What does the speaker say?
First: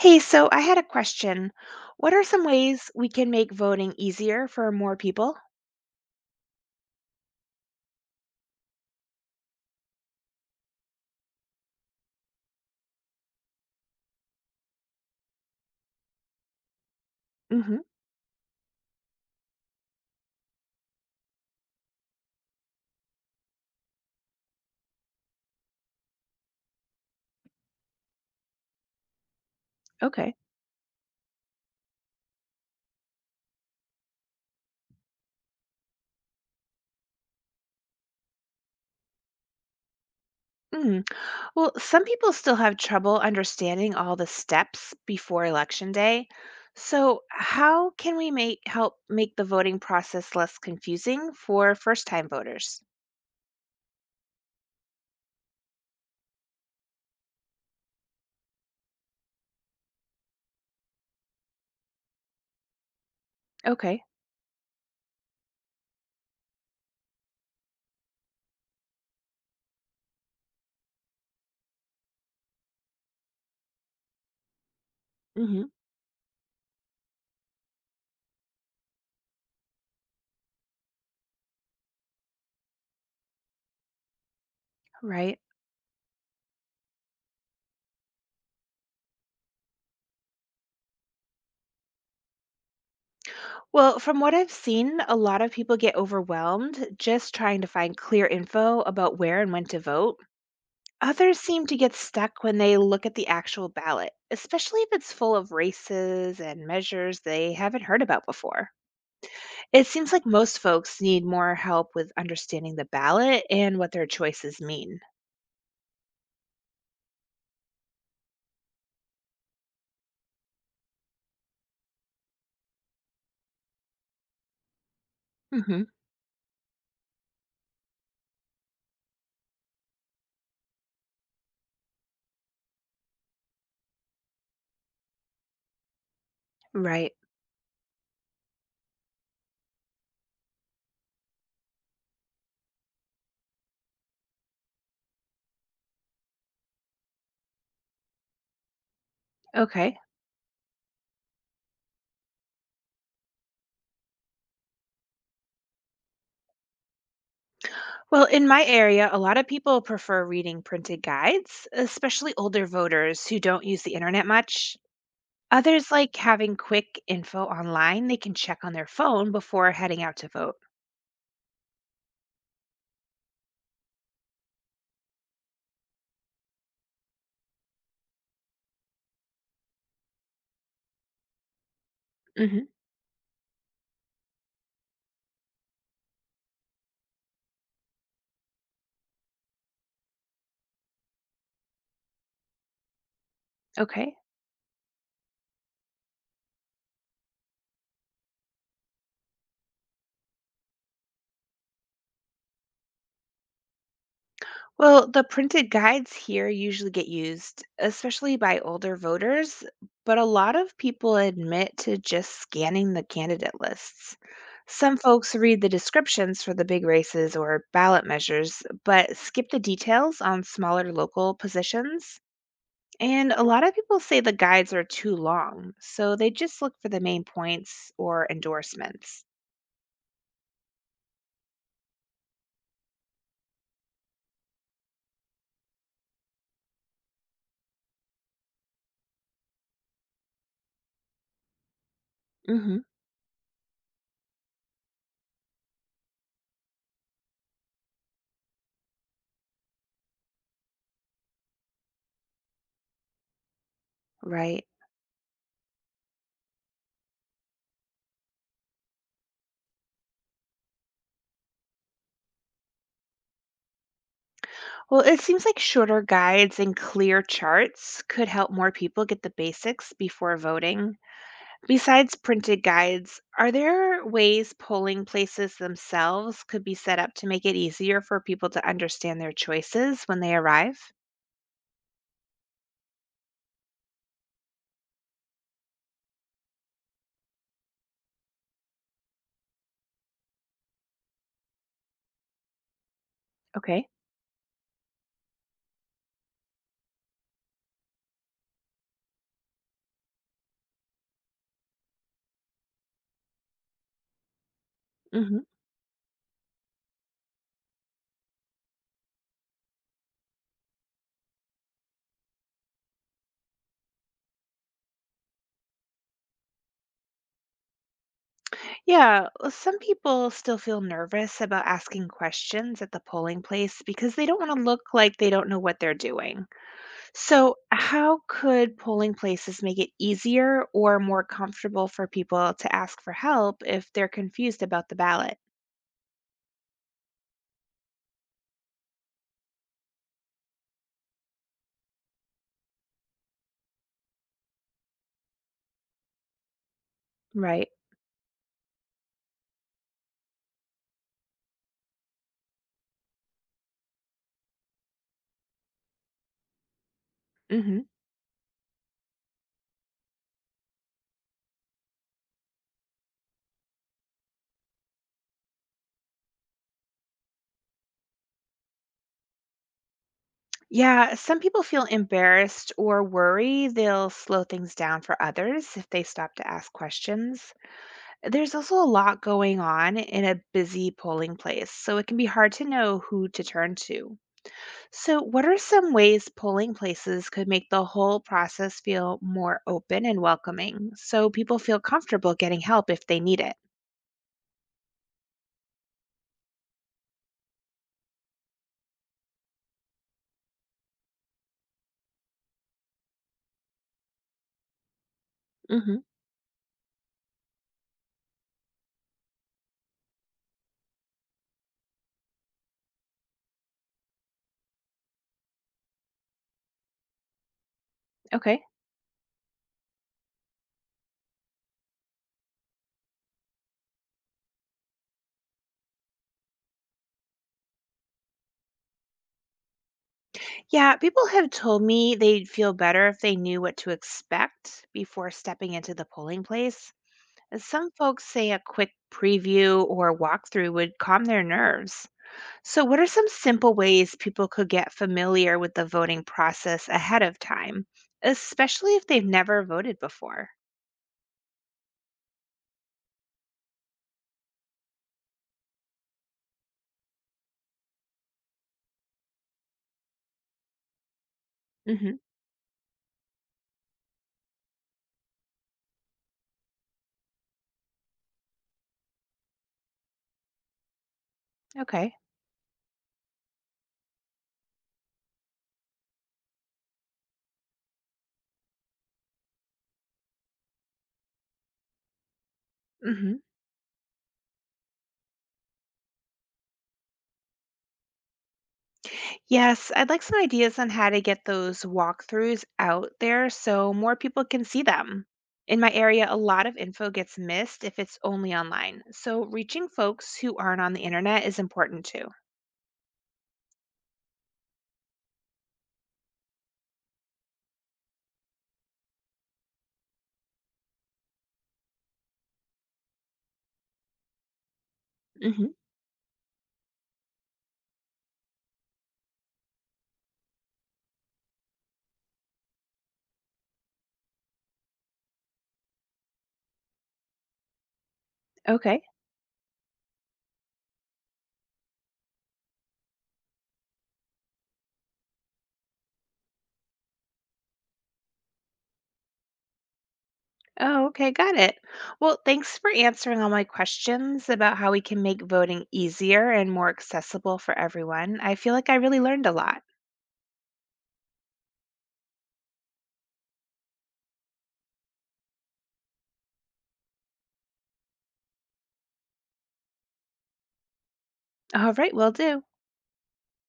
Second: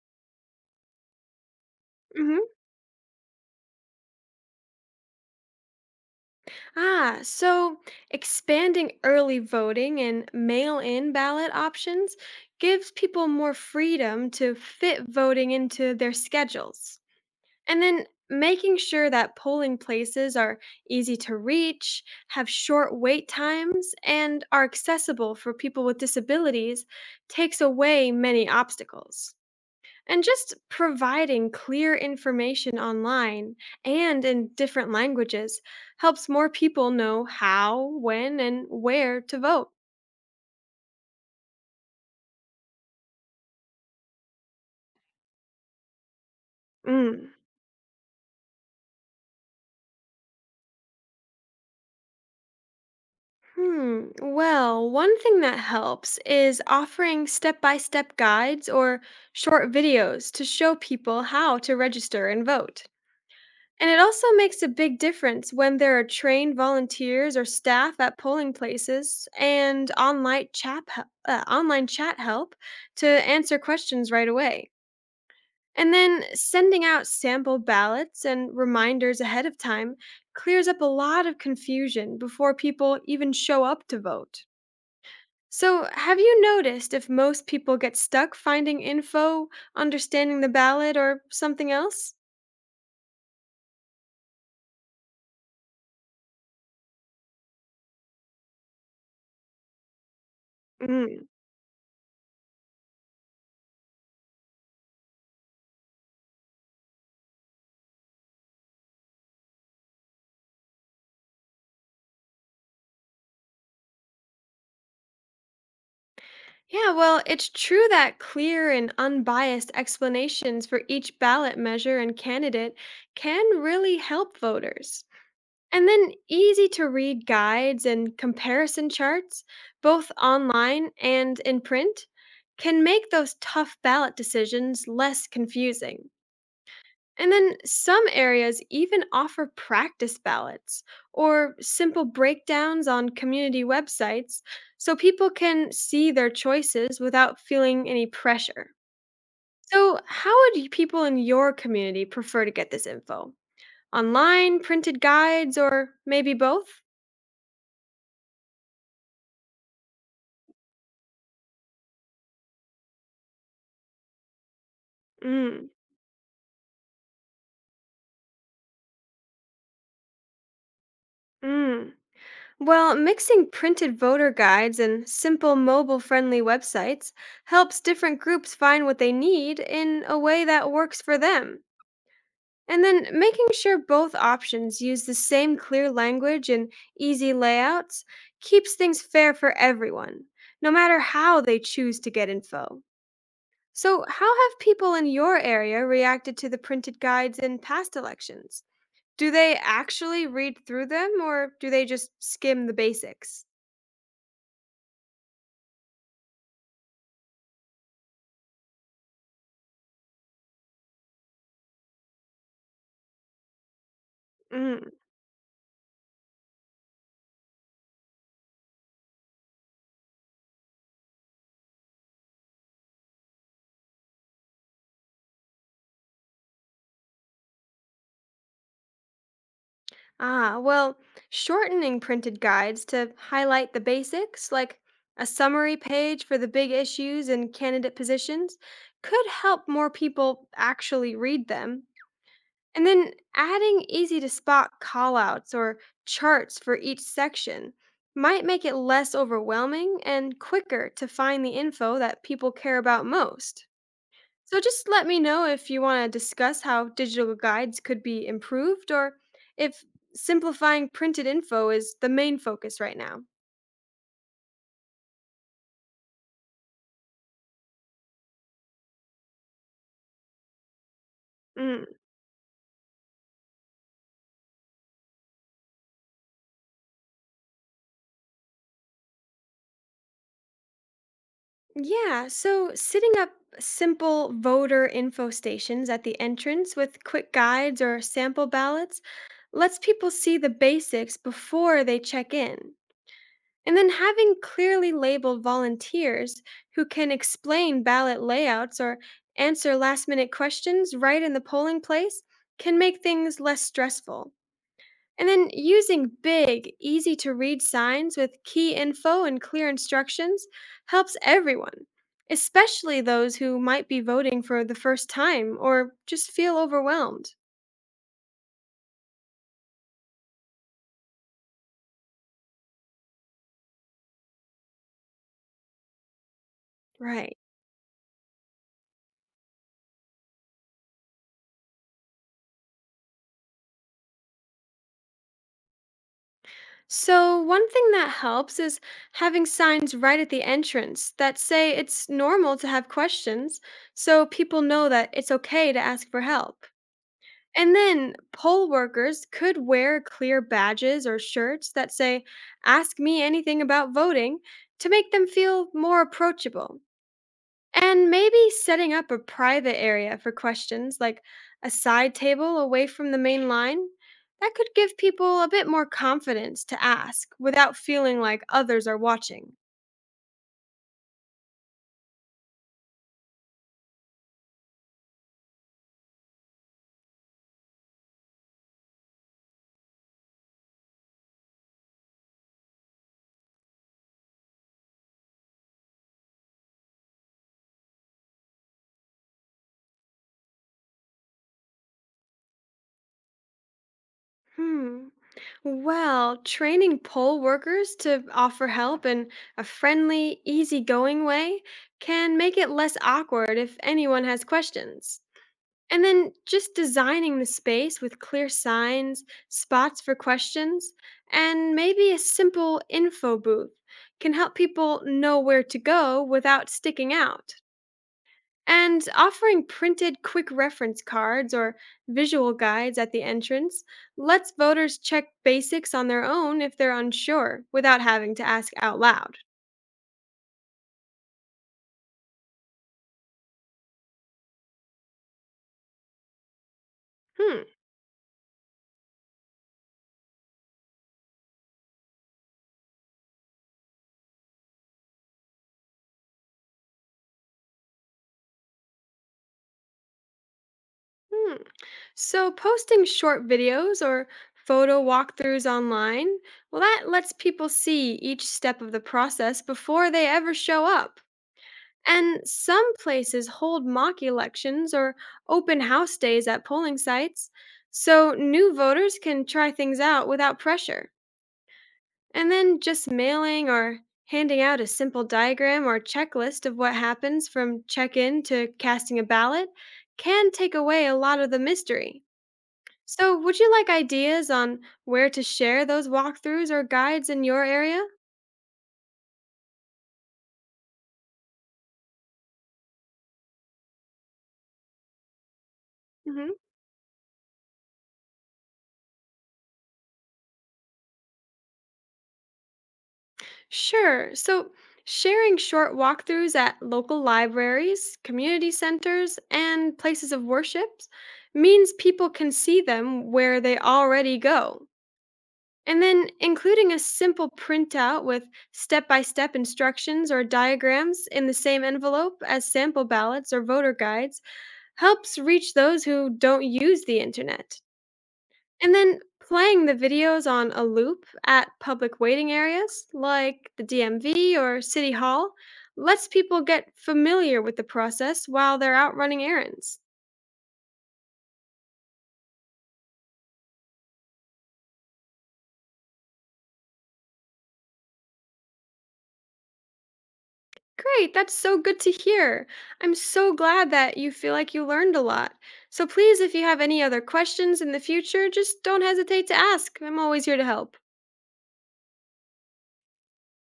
Hey, so I had a question. What are some hmm ways we can make voting easier for more people? so expanding early voting and mail in ballot options gives people more freedom to fit voting into their schedules. Hmm. And then making sure that polling places are easy to reach, have short wait times, and are accessible for people with disabilities takes away many obstacles. And Okay. just providing clear information online and in different languages helps more people know how, when, and where to vote. Mm. Well, some people still have trouble understanding all the steps before election day. So, Mm. how can we make help make the voting process less confusing for first-time voters? Hmm. Well, one thing that helps is offering step by step guides or short videos to show people how to register and vote. And it Okay. also makes a big difference when there are trained volunteers or staff at polling places and online chat help to answer questions right away. Hmm. And then sending out sample ballots and reminders ahead of time clears up a lot of confusion before people even show up to vote. Right. So, have you noticed if most people get stuck finding info, understanding the ballot, or something else? Well, from what I've seen, a lot of people get overwhelmed just trying to find clear info about where and when to vote. Mm. Others seem to get stuck when they look at the actual ballot, especially if it's full of races and measures they haven't heard about before. It seems like most folks need more help with understanding the ballot and what their choices mean. Yeah, well, it's true that clear and unbiased explanations for each ballot measure and candidate can really help voters. Hmm. And then easy to read guides and comparison charts, both online and in print, can make those tough ballot decisions less confusing. Right. And then some areas even offer practice ballots or simple breakdowns on community websites so people can see their choices without feeling any pressure. Okay. So, people in your community prefer to get this info? Online, printed guides, or maybe both? Well, in my area, a lot of people prefer reading printed guides, especially older voters who don't use the internet much. Mm, Others like having quick info online they can check on their phone before heading out to vote. mm. Well, mixing printed voter guides and simple mobile friendly websites helps different groups find what they need in a way that works for them. Hmm. And then making sure both options use the same clear language and easy layouts keeps things fair for everyone, no matter how they choose to get info. So, Okay. how have people in your area reacted to the printed guides in past elections? Do they actually read through them or do they just skim the basics? Well, the printed guides here usually get used, especially by older voters, but a lot of people admit to just scanning the candidate lists. Mhm. Some folks read the descriptions for the big races or ballot measures, but skip the details on smaller local positions. And a lot of people say the guides are too long, so they just look for the main points or endorsements. Well, shortening printed guides to highlight the basics, like a summary page for the big issues and candidate positions, could help more people actually read them. Hmm. And then adding easy to spot callouts or charts for each section might make it less overwhelming and quicker to find the info that people care about most. So Right. just let me know if you want to discuss how digital guides could be improved or if simplifying printed info is the main focus right now. Well, it seems like shorter guides and clear charts could help more people get the basics before voting. Mm. Besides printed guides, are there ways polling places themselves could be set up to make it easier for people to understand their choices when they arrive? Yeah, so setting up simple voter info stations at the entrance with quick guides or sample ballots lets people see the basics before they check in. And Okay. then having clearly labeled volunteers who can explain ballot layouts or answer last minute questions right in the polling place can make things less stressful. And Hmm. then using big, easy to read signs with key info and clear instructions helps everyone, especially those who might be voting for the first time or just feel overwhelmed. Yeah, well, some people still feel nervous about asking questions at the polling place because they don't want to look like they don't know what they're doing. Right. So, how could polling places make it easier or more comfortable for people to ask for help if they're confused about the ballot? So, one thing that helps is having signs right at the entrance that say it's normal to have questions so people know that it's okay to ask for help. Right. And then poll workers could wear clear badges or shirts that say, "Ask me anything about voting," to make them feel more approachable. Hmm. And maybe setting up a private area for questions, like a side table away from the main line, that could give people a bit more confidence to ask without feeling like others are watching. Yeah, some people feel embarrassed or worry they'll slow things down for others if they stop to ask questions. There's also a lot going on in a busy polling place, so it can be hard to know who to turn to. So, what are some ways polling places could make the whole process feel more open and welcoming so people feel comfortable getting help if they need it? Hmm. Well, training poll workers to offer help in a friendly, easygoing way can make it less awkward if anyone has questions. Hmm. And then just designing the space with clear signs, spots for questions, and maybe a simple info booth can help people know where to go without sticking out. Okay. And offering printed quick reference cards or visual guides at the entrance lets voters check basics on their own if they're unsure without having to ask out loud. Yeah, people have told me they'd feel better if they knew what to expect before stepping into the polling place. And Hmm, some folks say a quick preview or walkthrough would calm their nerves. So, what are some simple ways people could get familiar with the voting process ahead of time, especially if they've never voted before? hmm. So, posting short videos or photo walkthroughs online, well, that lets people see each step of the process before they ever show up. Mhm. And some places hold mock elections or open house days at polling sites, so new voters can try things out without pressure. Okay. And then just mailing or handing out a simple diagram or checklist of what happens from check in to casting a ballot can take away a lot of the mystery. So, Mhm. would you like ideas on where to share those walkthroughs or guides in your area? Yes, I'd like some ideas on how to get those walkthroughs out there so more people can see them. In my area, a hmm lot of info gets missed if it's only online. So reaching folks who aren't on the internet is important too. Sure. So, sharing short walkthroughs at local libraries, community centers, and places of worship means people can see them where they already go. Hmm. And then including a simple printout with step by step instructions or diagrams in the same envelope as sample ballots or voter guides helps reach those who don't use the internet. And Okay. then playing the videos on a loop at public waiting areas like the DMV or City Hall lets people get familiar with the process while they're out running errands. Oh, okay. Got it. Well, thanks for answering all my questions about how we can make voting easier and more accessible for everyone. I feel like I really learned a lot. Great, that's so good to hear. I'm so glad that you feel like you learned a lot. So please, if you have any other questions in the future, just don't hesitate to ask. I'm always here to help. All right, will do.